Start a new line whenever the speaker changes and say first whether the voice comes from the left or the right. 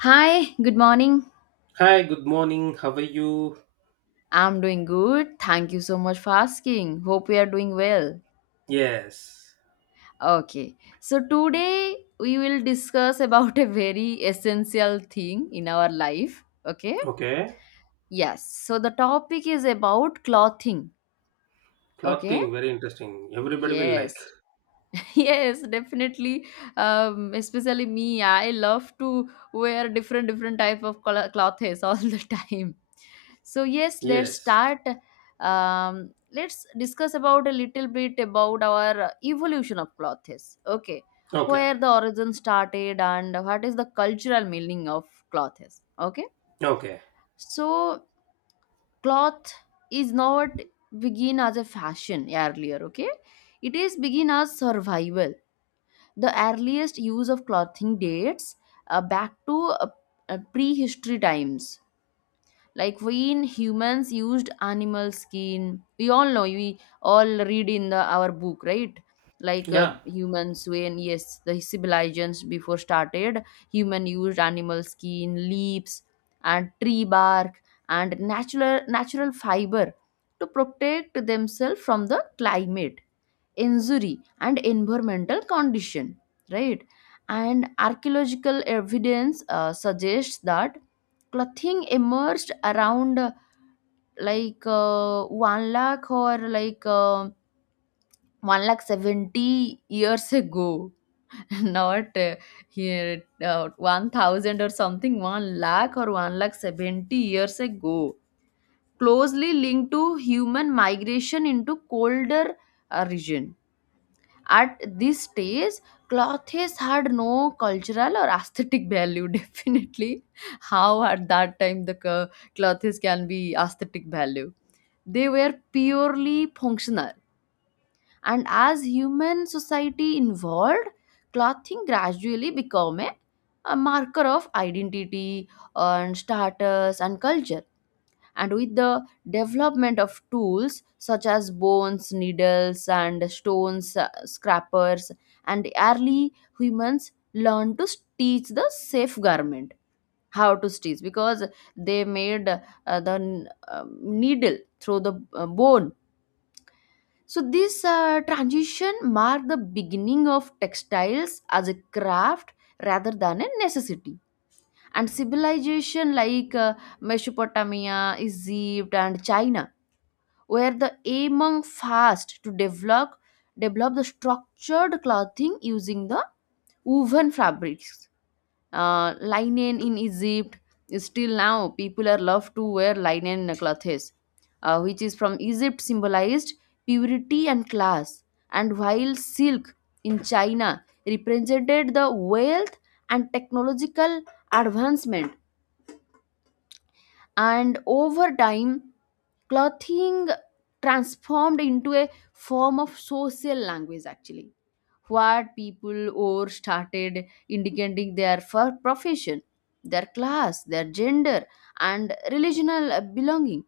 left: Hi, good morning.
right: Hi, good morning. How are you?
left: I'm doing good. Thank you so much for asking. Hope you are doing well.
right: Yes.
left: Okay. So today we will discuss about a very essential thing in our life, okay?
right: Okay.
left: Yes. So the topic is about clothing, okay?
right: Clothing, very interesting. Everybody will like.
left: Yes. Yes, definitely. Especially me, I love to wear different different type of clothes all the time. So yes, let's
right: Yes.
left: start. Let's discuss about a little bit about our evolution of clothes. Okay,
right: Okay.
left: where the origin started and what is the cultural meaning of clothes. Okay,
right: Okay.
left: so cloth is not begin as a fashion earlier. Okay, it is begin as survival. The earliest use of clothing dates back to uh, prehistory times. Like when humans used animal skin, we all know, we all read in our book, right? Like
right: Yeah.
left: humans, when yes, the civilizations before started, human used animal skin, leaves, and tree bark, and natural fiber to protect themselves from the climate injury and environmental condition, right. And archaeological evidence suggests that clothing emerged around like 1 lakh or like 1 lakh 70 years ago, not here 1,000 or something, 1 lakh or 1 lakh 70 years ago, closely linked to human migration into colder region. At this stage, cloth has had no cultural or aesthetic value. Definitely, how at that time the clothes can be aesthetic value? They were purely functional. And as human society evolved, clothing gradually became a marker of identity and status and culture, and with the development of tools such as bones needles and stones scrappers, and early humans learned to stitch the safe garment, how to stitch, because they made the needle through the bone. So this transition marked the beginning of textiles as a craft rather than a necessity. And civilization like Mesopotamia, Egypt, and China where the among fast to develop the structured clothing using the woven fabrics. Linen in Egypt, still now people are love to wear linen clothes, which is from Egypt, symbolized purity and class, and while silk in China represented the wealth and technological advancement. And over time clothing transformed into a form of social language, actually what people or started indicating their profession, their class, their gender, and relational belonging.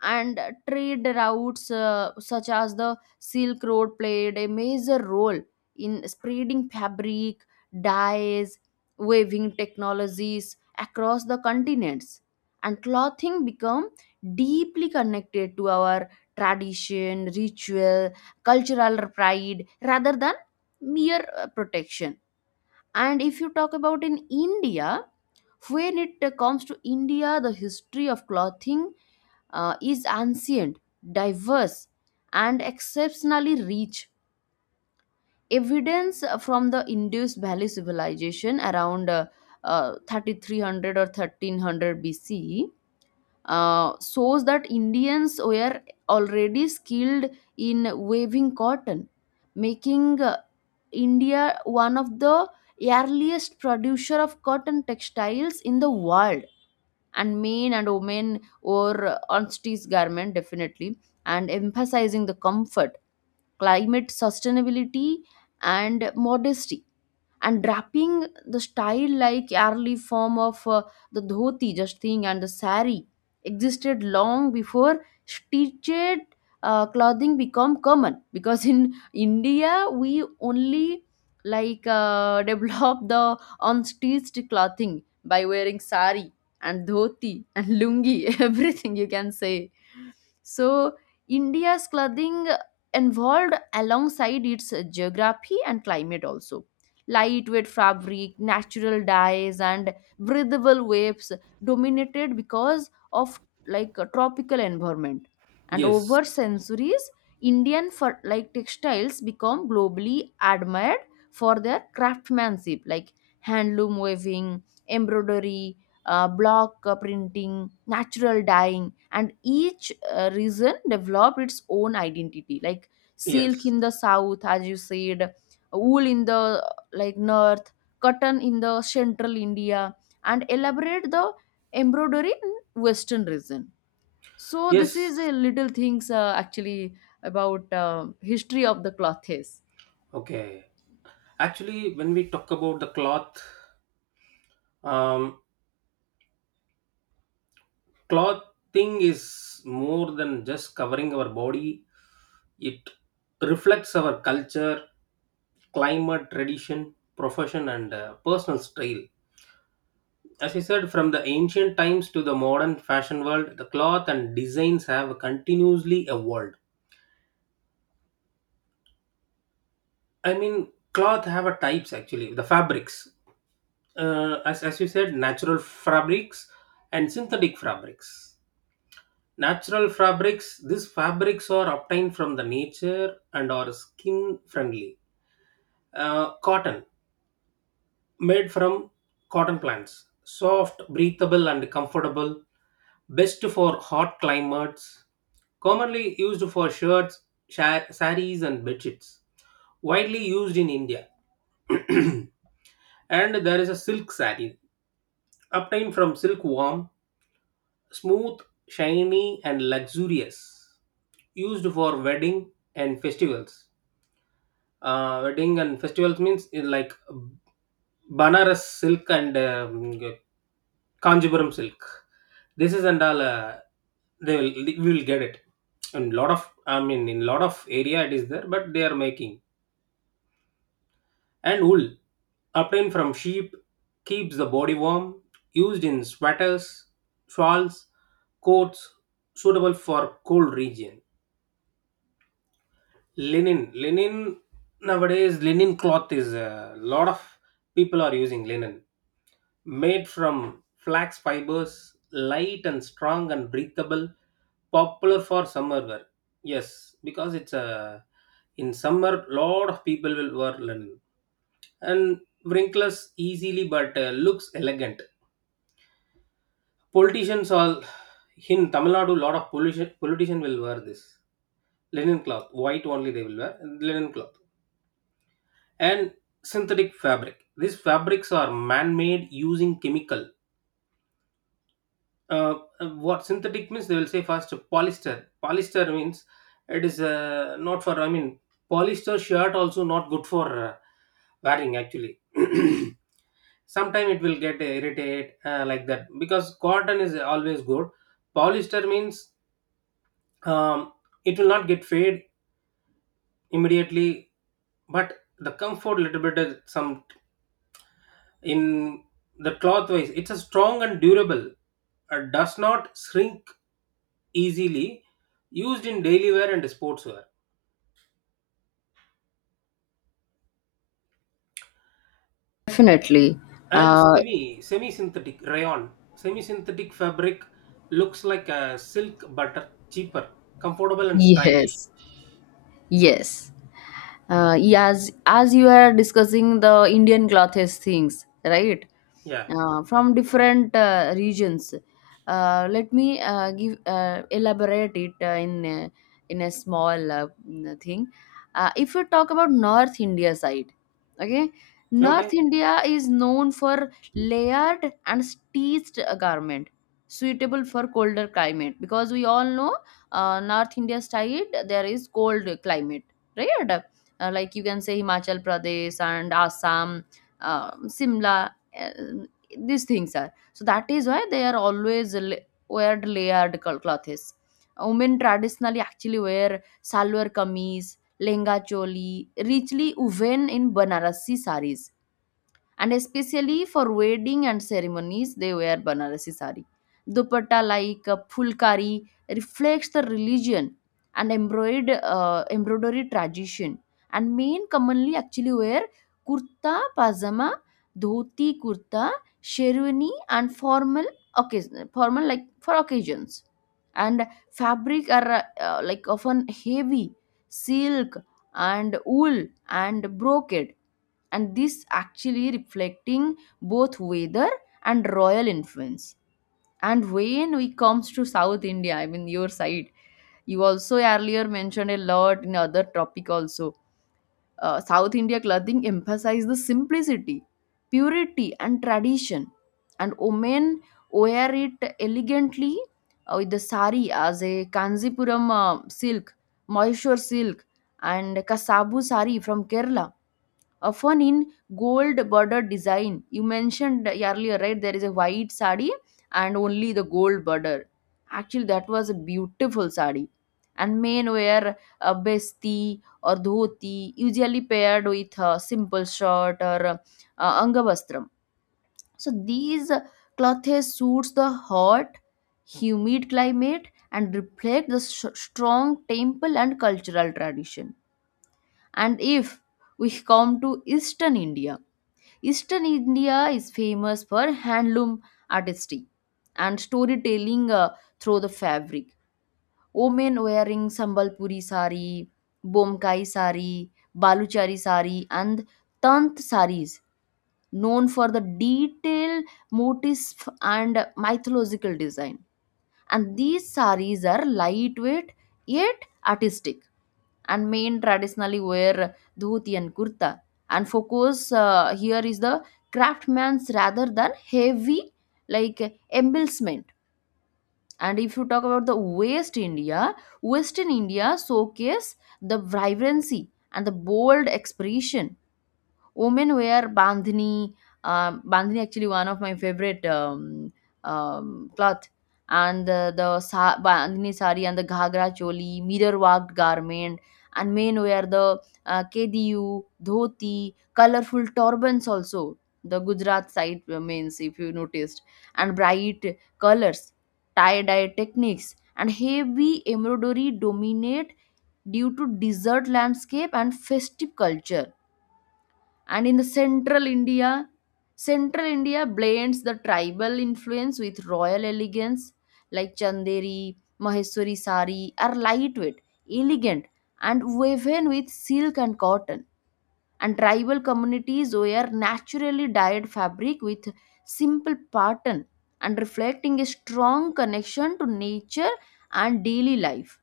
left: And trade routes such as the Silk Road played a major role in spreading fabric, dyes, weaving technologies across the continents. And clothing become deeply connected to our tradition, ritual, cultural pride rather than mere protection. And if you talk about in India, when it comes to India, the history of clothing is ancient, diverse, and exceptionally rich. Evidence from the Indus Valley civilization around 3300 or 1300 BC shows that Indians were already skilled in weaving cotton, making India one of the earliest producer of cotton textiles in the world. And men and women wore ostrich garment, definitely, and emphasizing the comfort, climate sustainability, and modesty. And wrapping the style like early form of the dhoti just thing and the sari existed long before stitched clothing become common because in India we only like develop the unstitched clothing by wearing sari and dhoti and lungi. Everything you can say. So India's clothing evolved alongside its geography and climate also. Lightweight fabric, natural dyes, and breathable waves dominated because of like a tropical environment. And
right: Yes.
left: over centuries, Indian for like textiles become globally admired for their craftsmanship, like handloom weaving, embroidery, block printing, natural dyeing, and each region developed its own identity. Like silk
right: Yes.
left: in the south, as you said, wool in the like north, cotton in the central India, and elaborate the embroidery in western region. So this
right: Yes.
left: is a little things actually about history of the clothes.
right: Okay. Actually, when we talk about the cloth, um, clothing is more than just covering our body. It reflects our culture, climate, tradition, profession, and personal style. As you said, from the ancient times to the modern fashion world, the cloth and designs have continuously evolved. I mean, cloth have a types actually, the fabrics. As you said, natural fabrics and synthetic fabrics. Natural fabrics, these fabrics are obtained from the nature and are skin friendly. Cotton, made from cotton plants. Soft, breathable, and comfortable. Best for hot climates commonly used for shirts, saris, and bedsheets. Widely used in India. And there is a silk sari, obtained from silkworm, smooth, shiny, and luxurious. Used for wedding and festivals. Wedding and festivals means in like Banaras silk and Kanjipuram silk. This is and all. They will we will get it in lot of in lot of area it is there but they are making and wool obtained from sheep keeps the body warm, used in sweaters, shawls, coats suitable for cold region. Linen nowadays linen cloth is a lot of people are using linen made from flax fibers, light and strong and breathable, popular for summer wear. Yes, because it's a in summer lot of people will wear linen and wrinkles easily but looks elegant. Politicians all in Tamil Nadu, lot of politician will wear this linen cloth, white only they will wear linen cloth and synthetic fabric. These fabrics are man-made using chemical. What synthetic means? They will say first polyester. Polyester means it is not for. I mean, polyester shirt also not good for wearing actually. Sometimes it will get irritate like that because cotton is always good. Polyester means um, it will not get fade immediately, but the comfort little bit is some in the cloth wise. It's a strong and durable. Does not shrink easily. Used in daily wear and sportswear
left: Definitely,
right: and
left: uh,
right: semi synthetic rayon. Semi synthetic fabric looks like a silk but cheaper, comfortable and stylish.
left: yes, yes. As you are discussing the Indian clothes things, right,
right: Yeah.
left: from different regions, let me give elaborate it in a small thing. If you talk about north India side, okay, north
right: Okay.
left: India is known for layered and stitched garment suitable for colder climate because we all know north India side there is cold climate, right. Like you can say Himachal Pradesh and Assam, Simla, uh, these things are. So that is why they are always wear layered clothes. Women traditionally actually wear salwar kameez, lenga choli, richly woven in Banarasi saris, and especially for wedding and ceremonies they wear Banarasi sari dupatta like a fulkari, reflects the religion and embroidered embroidery tradition. And men commonly actually wear kurta pajama, dhoti kurta, sherwani, and formal occasion, formal like for occasions. And fabric are like often heavy silk and wool and brocade, and this actually reflecting both weather and royal influence. And when we comes to south India, I mean your side, you also earlier mentioned a lot in other topic also. South India clothing emphasize the simplicity, purity, and tradition. And women wear it elegantly with the sari as a Kanzipuram silk, Mysore silk, and Kasabu sari from Kerala, often in gold border design. You mentioned earlier, right? There is a white sari and only the gold border. Actually, that was a beautiful sari. And men wear a besti or dhoti, usually paired with a simple shirt or angavastram. So these clothes suits the hot, humid climate and reflect the s strong temple and cultural tradition. And if we come to Eastern India, Eastern India is famous for handloom artistry and storytelling through the fabric. Women wearing Sambalpuri sari, Bomkai sari, Baluchari sari, and Tant saris, known for the detailed motifs and mythological design. And these saris are lightweight yet artistic, and men traditionally wear dhoti and kurta. And focus here is the craftsman's rather than heavy like embellishment. And if you talk about the West India, Western India showcase the vibrancy and the bold expression. Women wear bandhani, bandhani actually one of my favorite cloth, and the bandhani sari and the ghagra choli mirror worked garment. And men wear the kediu, dhoti, colorful turbans also, the Gujarat side means if you noticed. And bright colors, tie dye techniques, and heavy embroidery dominate due to desert landscape and festive culture. And in the central India, central India blends the tribal influence with royal elegance, like chanderi, maheswari sari are lightweight, elegant, and woven with silk and cotton. And tribal communities wear naturally dyed fabric with simple pattern and reflecting a strong connection to nature and daily life.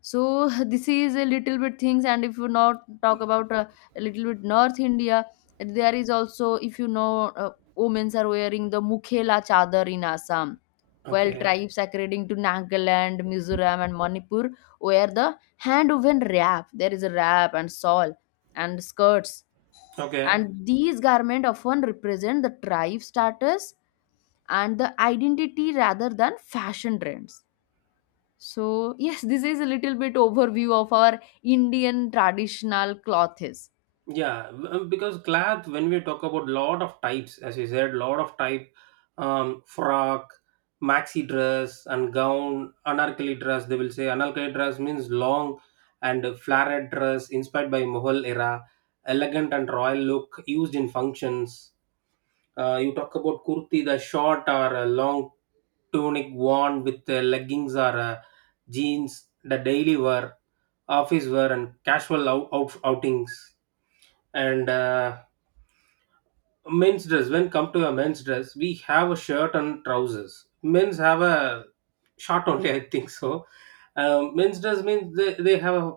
left: So this is a little bit things, and if you not talk about a little bit north India, there is also if you know women are wearing the mukhela chadar in Assam, while
right: Okay.
left: tribes according to Nagaland, Mizoram, and Manipur wear the hand woven wrap, there is a wrap and shawl and skirts.
right: Okay.
left: And these garment often represent the tribe status and the identity rather than fashion trends. So, yes, this is a little bit overview of our Indian traditional clothes.
right: Because cloth, when we talk about lot of types, as you said, lot of type, frock, maxi dress, and gown, anarkali dress. They will say anarkali dress means long and flared dress inspired by Mughal era, elegant and royal look used in functions. You talk about kurti, the short or a long tunic worn with leggings or jeans, the daily wear, office wear, and casual outings. And men's dress, when come to a men's dress, we have a shirt and trousers. Men's have a short only, I think so. Men's dress means they have, a,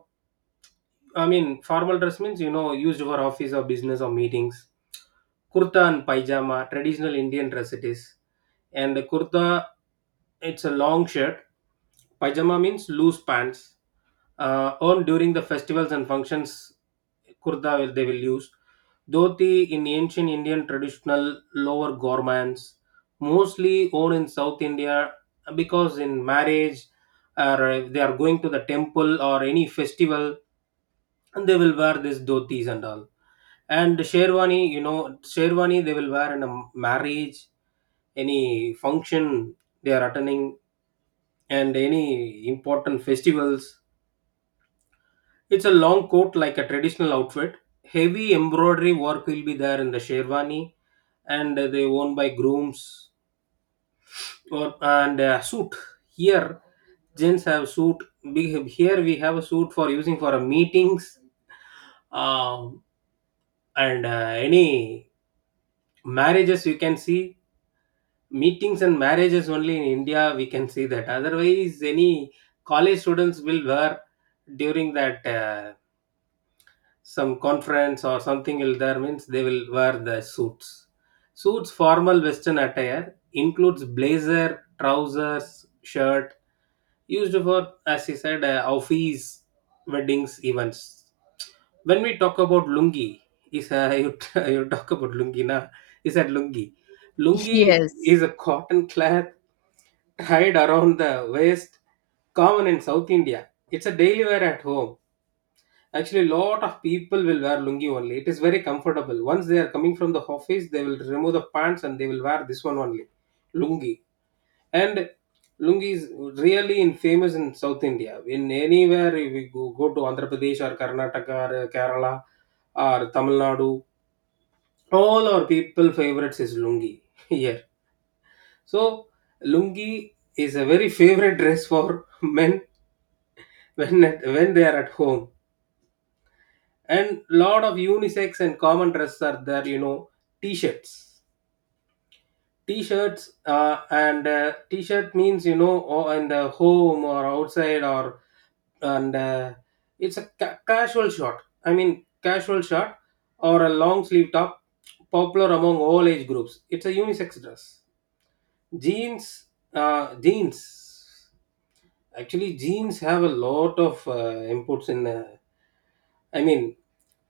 right: I mean, formal dress means, used for office or business or meetings. Kurta and pajama, traditional Indian dress it is and kurta it's a long shirt pajama means loose pants earned during the festivals and functions kurta will, they will use dhoti in ancient Indian traditional lower garments, mostly worn in South India because in marriage or if they are going to the temple or any festival and they will wear these dhotis and all and sherwani you know sherwani they will wear in a marriage any function they are attending and any important festivals it's a long coat like a traditional outfit heavy embroidery work will be there in the sherwani and they worn by grooms or and suit here gents have suit we have, here we have a suit for using for meetings um, and any marriages you can see meetings and marriages only in India we can see that. Otherwise, any college students will wear during that some conference or something will there means they will wear the suits. Suits formal Western attire includes blazer, trousers, shirt used for as you said office, weddings, events. When we talk about lungi, is a you talk about lungi na? Is that lungi? Lungi
left: Yes,
right: is a cotton cloth hide around the waist common in South India it's a daily wear at home actually a lot of people will wear lungi only it is very comfortable once they are coming from the office they will remove the pants and they will wear this one only lungi and lungi is really in famous in South India in anywhere if we go to Andhra Pradesh or Karnataka or Kerala or Tamil Nadu all our people favorites is lungi here so lungi is a very favorite dress for men when they are at home and lot of unisex and common dress are there you know t-shirts t-shirts and t-shirt means you know or in the home or outside or and it's a casual short. I mean casual short or a long sleeve top popular among all age groups it's a unisex dress jeans jeans actually, genes have a lot of inputs in. I mean,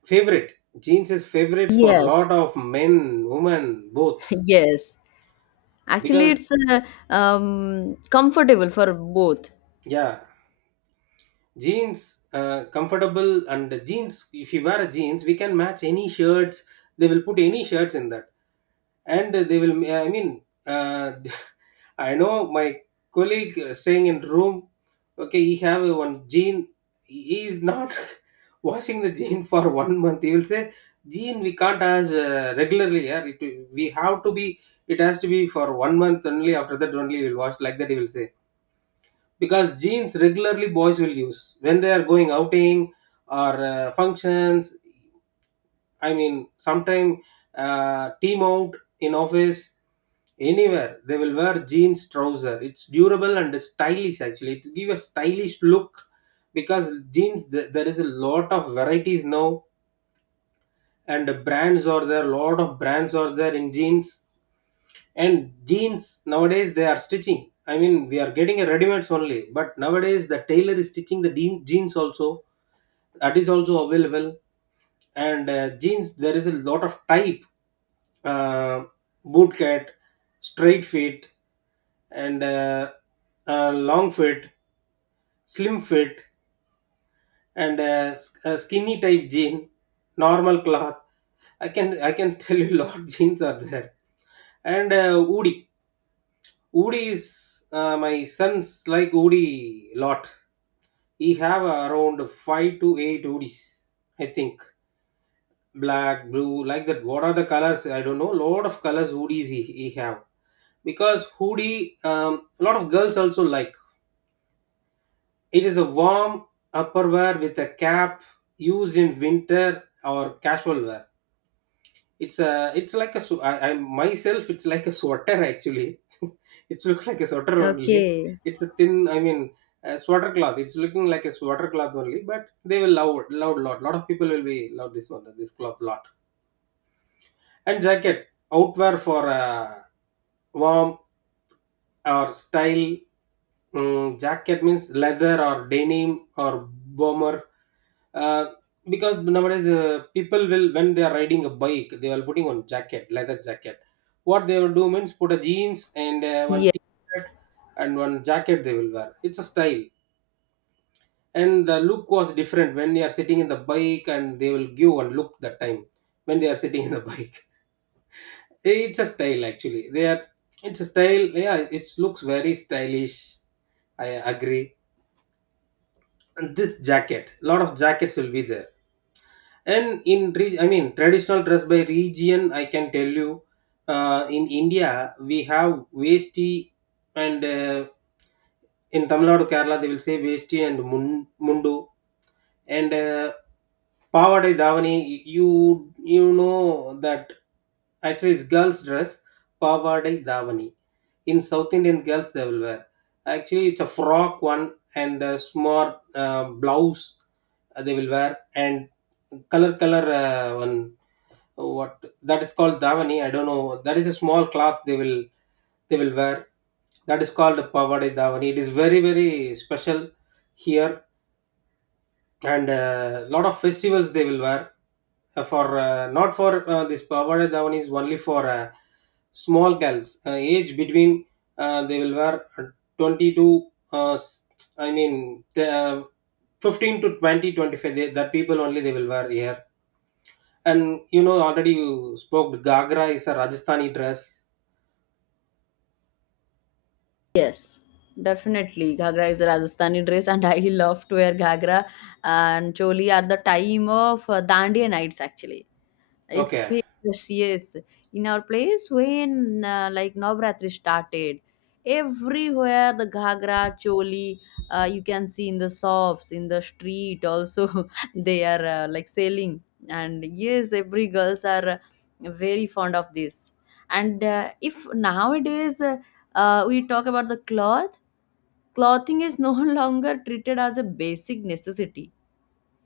right: favorite genes is favorite for a lot
left: yes,
right: of men, women, both.
left: yes. Actually,
right: Because
left: it's comfortable for both.
right: yeah, jeans comfortable and jeans if you wear a jeans we can match any shirts they will put any shirts in that and they will i mean uh, I know my colleague staying in room okay he have a one jean he is not washing the jean for one month he will say jean we can't as regularly yeah it, we have to be it has to be for one month only after that only we'll wash like that he will say because jeans regularly boys will use when they are going outing or functions I mean sometime team out in office anywhere they will wear jeans trouser it's durable and stylish actually it give a stylish look because jeans there is a lot of varieties now and brands are there lot of brands are there in jeans and jeans nowadays they are stitching I mean we are getting a ready mates only but nowadays the tailor is stitching the jeans also that is also available and jeans there is a lot of type uh, boot cut, straight fit and long fit slim fit and skinny type jean normal cloth I can tell you lot jeans are there and woody. Woody is my sons like Woody lot. He have around five to eight Woodies, I think. Black, blue, like that. What are the colors? I don't know. Lot of colors Woodies he have because hoodie a lot of girls also like. It is a warm upper wear with a cap used in winter or casual wear. It's a it's like a I myself it's like a sweater actually. it looks like a sweater only.
left: Okay.
right: It's a thin I mean a sweater cloth. It's looking like a sweater cloth only, but they will love lot. Lot of people will be love this one this cloth lot. And jacket outwear for warm or style. Jacket means leather or denim or bomber uh, because nowadays people will when they are riding a bike they are putting on jacket leather jacket what they will do means put a jeans and one
left: Yes,
right: t-shirt and one jacket they will wear it's a style and the look was different when you are sitting in the bike and they will give one look that time when they are sitting in the bike it's a style actually they are it's a style yeah it looks very stylish I agree and this jacket lot of jackets will be there and in I mean traditional dress by region I can tell you in India we have vesti and in Tamil Nadu Kerala they will say vesti and mundu and pavadai davani you you know that actually it's girls dress pavadai davani in south Indian girls they will wear actually it's a frock one and a small blouse they will wear and color color one what that is called davani I don't know that is a small cloth they will wear that is called pavadai davani it is very very special here and a lot of festivals they will wear for not for this pavada dhawan is only for small girls age between they will wear 20 to i mean uh, 15 to twenty twenty five. They, that people only they will wear here and you know already you spoke gagra is a rajasthani dress.
left: yes, definitely. Ghagra is a Rajasthani dress, and I love to wear Ghagra and choli at the time of Dandiya nights, actually. It's
right: Okay.
left: famous, yes. In our place, when like Navratri started, everywhere the ghagra, choli, you can see in the shops, in the street also, they are like selling. And yes, every girls are very fond of this. And if nowadays we talk about the cloth, clothing is no longer treated as a basic necessity.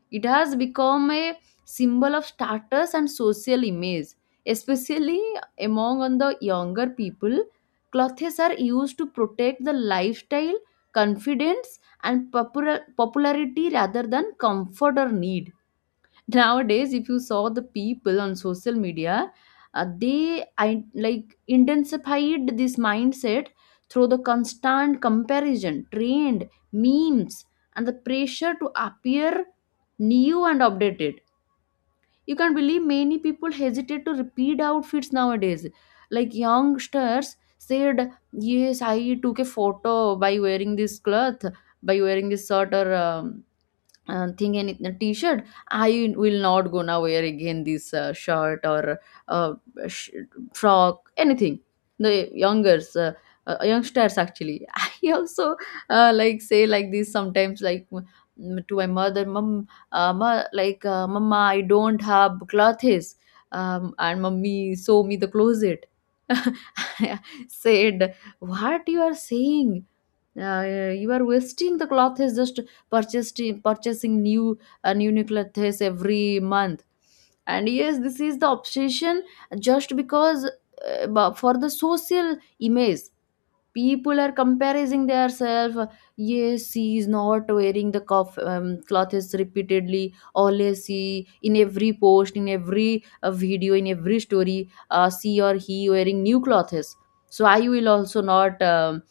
left: It has become a symbol of status and social image, especially among on the younger people. Clothes are used to protect the lifestyle, confidence, and popularity rather than comfort or need. Nowadays, if you saw the people on social media, they, like, intensified this mindset through the constant comparison, trend, memes, and the pressure to appear new and updated. You can believe many people hesitate to repeat outfits nowadays. Like, youngsters said, yes, I took a photo by wearing this cloth, by wearing this sort, or thing, and t-shirt, I will not gonna wear again this shirt, or uh, sh- frock, anything. The youngers, youngsters actually I also like say like this sometimes, like, to my mother mom, ma, like mama, I don't have clothes. Um, and mommy sew me the closet. Said, what you are saying, you are wasting the cloth, is just purchasing new, new clothes every month. And yes, this is the obsession, just because, for the social image, people are comparing themselves. Yes, she is not wearing the cuff clothes repeatedly, always she, in every post, in every video, in every story, she or he wearing new clothes. So I will also not um,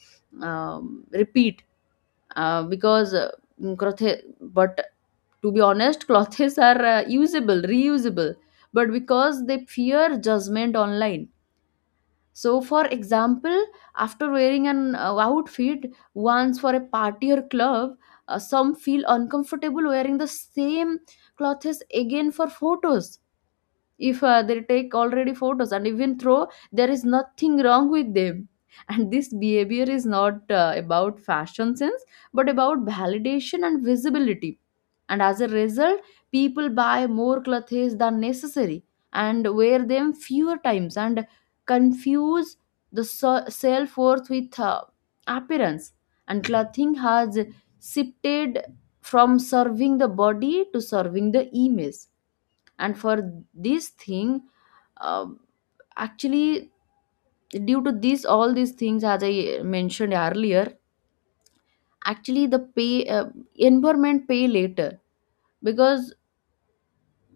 left: um, repeat, uh, because uh, crothe- but, to be honest, clothes are usable, reusable, but because they fear judgment online. So, for example, after wearing an outfit once for a party or club, some feel uncomfortable wearing the same clothes again for photos, if they take already photos, and even though there is nothing wrong with them. And this behavior is not about fashion sense, but about validation and visibility. And as a result, people buy more clothes than necessary and wear them fewer times, and confuse the self-worth with appearance, and clothing has shifted from serving the body to serving the image. And for this thing, uh, actually, due to this, all these things, as I mentioned earlier, actually, the pay environment pay later, because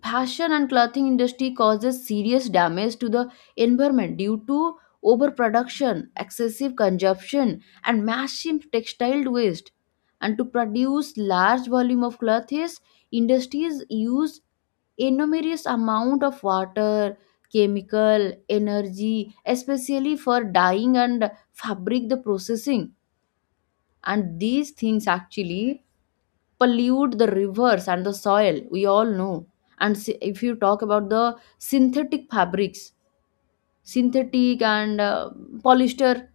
left: fashion and clothing industry causes serious damage to the environment due to overproduction, excessive consumption, and massive textile waste. And to produce large volume of clothes, industries use enormous amount of water, chemical, energy, especially for dyeing and fabric the processing. And these things actually pollute the rivers and the soil, we all know. And if you talk about the synthetic fabrics, synthetic and polyester,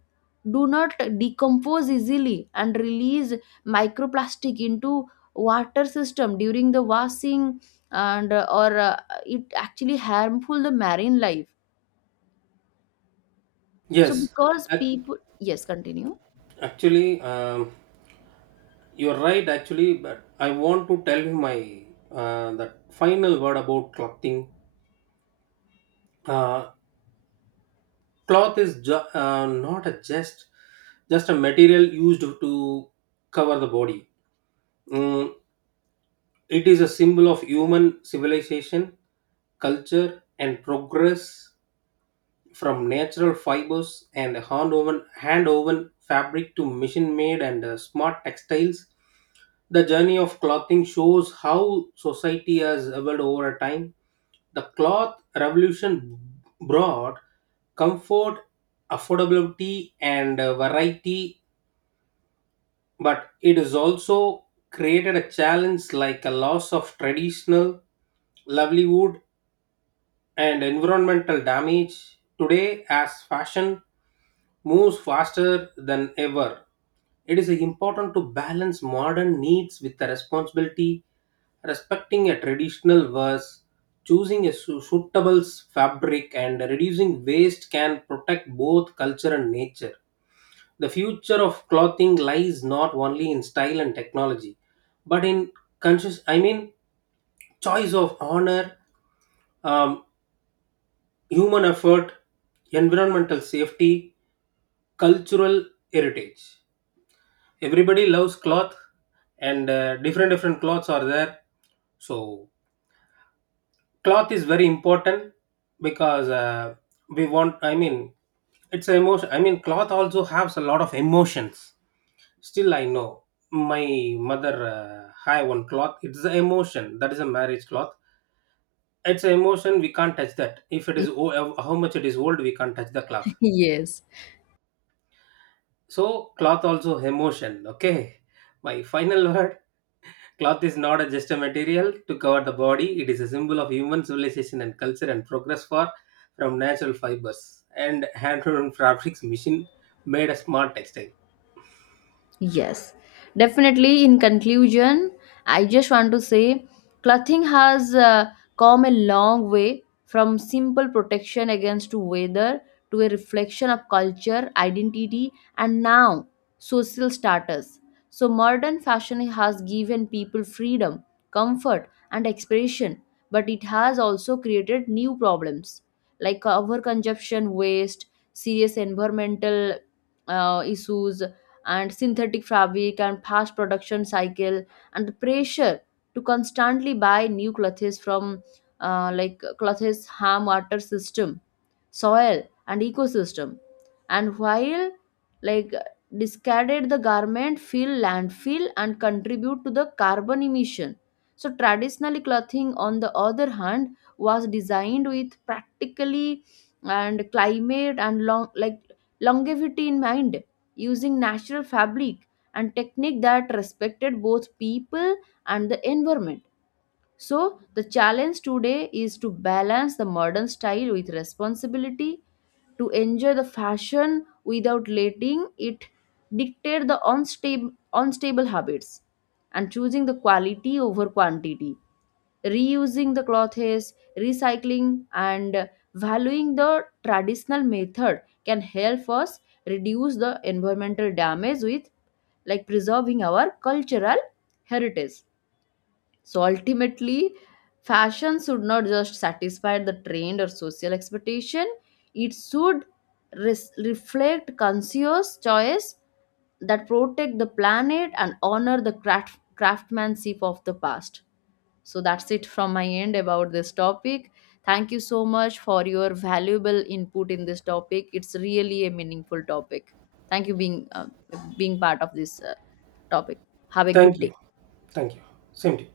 left: do not decompose easily and release microplastic into water system during the washing. And or it actually harmful the marine life. So
right: Yes.
left: because
right: Ac-
left: people, yes, continue.
right: actually you're right, actually, but I want to tell you my that final word about clothing. Uh, Cloth is not a just a material used to cover the body. Mm, it is a symbol of human civilization, culture, and progress from natural fibers and hand woven fabric to machine made and smart textiles. The journey of clothing shows how society has evolved over a time. The cloth revolution brought comfort, affordability, and variety, but it has also created a challenge like a loss of traditional livelihood and environmental damage. Today, as fashion moves faster than ever, it is important to balance modern needs with the responsibility, respecting a traditional verse, choosing a suitable fabric, and reducing waste can protect both culture and nature. The future of clothing lies not only in style and technology, but in conscious, I mean, choice of honor, um, human effort, environmental safety, cultural heritage. Everybody loves cloth and different different cloths are there so cloth is very important because we want I mean it's a emotion I mean cloth also has a lot of emotions still I know my mother have one cloth it's an emotion that is a marriage cloth it's an emotion we can't touch that if it is how much it is old we can't touch the cloth
left: Yes.
right: so cloth also emotion okay my final word. Cloth is not a- just a material to cover the body, it is a symbol of human civilization and culture and progress For from natural fibers and hand woven fabrics machine made a smart textile.
left: Yes, definitely. In conclusion, I just want to say clothing has come a long way from simple protection against weather to a reflection of culture, identity, and now social status. So, modern fashion has given people freedom, comfort, and expression, but it has also created new problems like overconsumption, waste, serious environmental issues, and synthetic fabric and fast production cycle and the pressure to constantly buy new clothes from, like, clothes harm water system, soil, and ecosystem. And while, like, discarded the garment fill landfill and contribute to the carbon emission. So traditionally, clothing on the other hand was designed with practically and climate and longevity in mind, using natural fabric and technique that respected both people and the environment. So the challenge today is to balance the modern style with responsibility, to enjoy the fashion without letting it dictate the unstable habits, and choosing the quality over quantity, reusing the clothes, recycling, and valuing the traditional method can help us reduce the environmental damage with, like, preserving our cultural heritage. So ultimately, fashion should not just satisfy the trend or social expectation, it should reflect conscious choice that protect the planet and honor the craftsmanship of the past. So that's it from my end about this topic. Thank you so much for your valuable input in this topic. It's really a meaningful topic. Thank you being being part of this topic. Have a
right: Thank
left: good
right: you.
left: day.
right: Thank you. Same to you.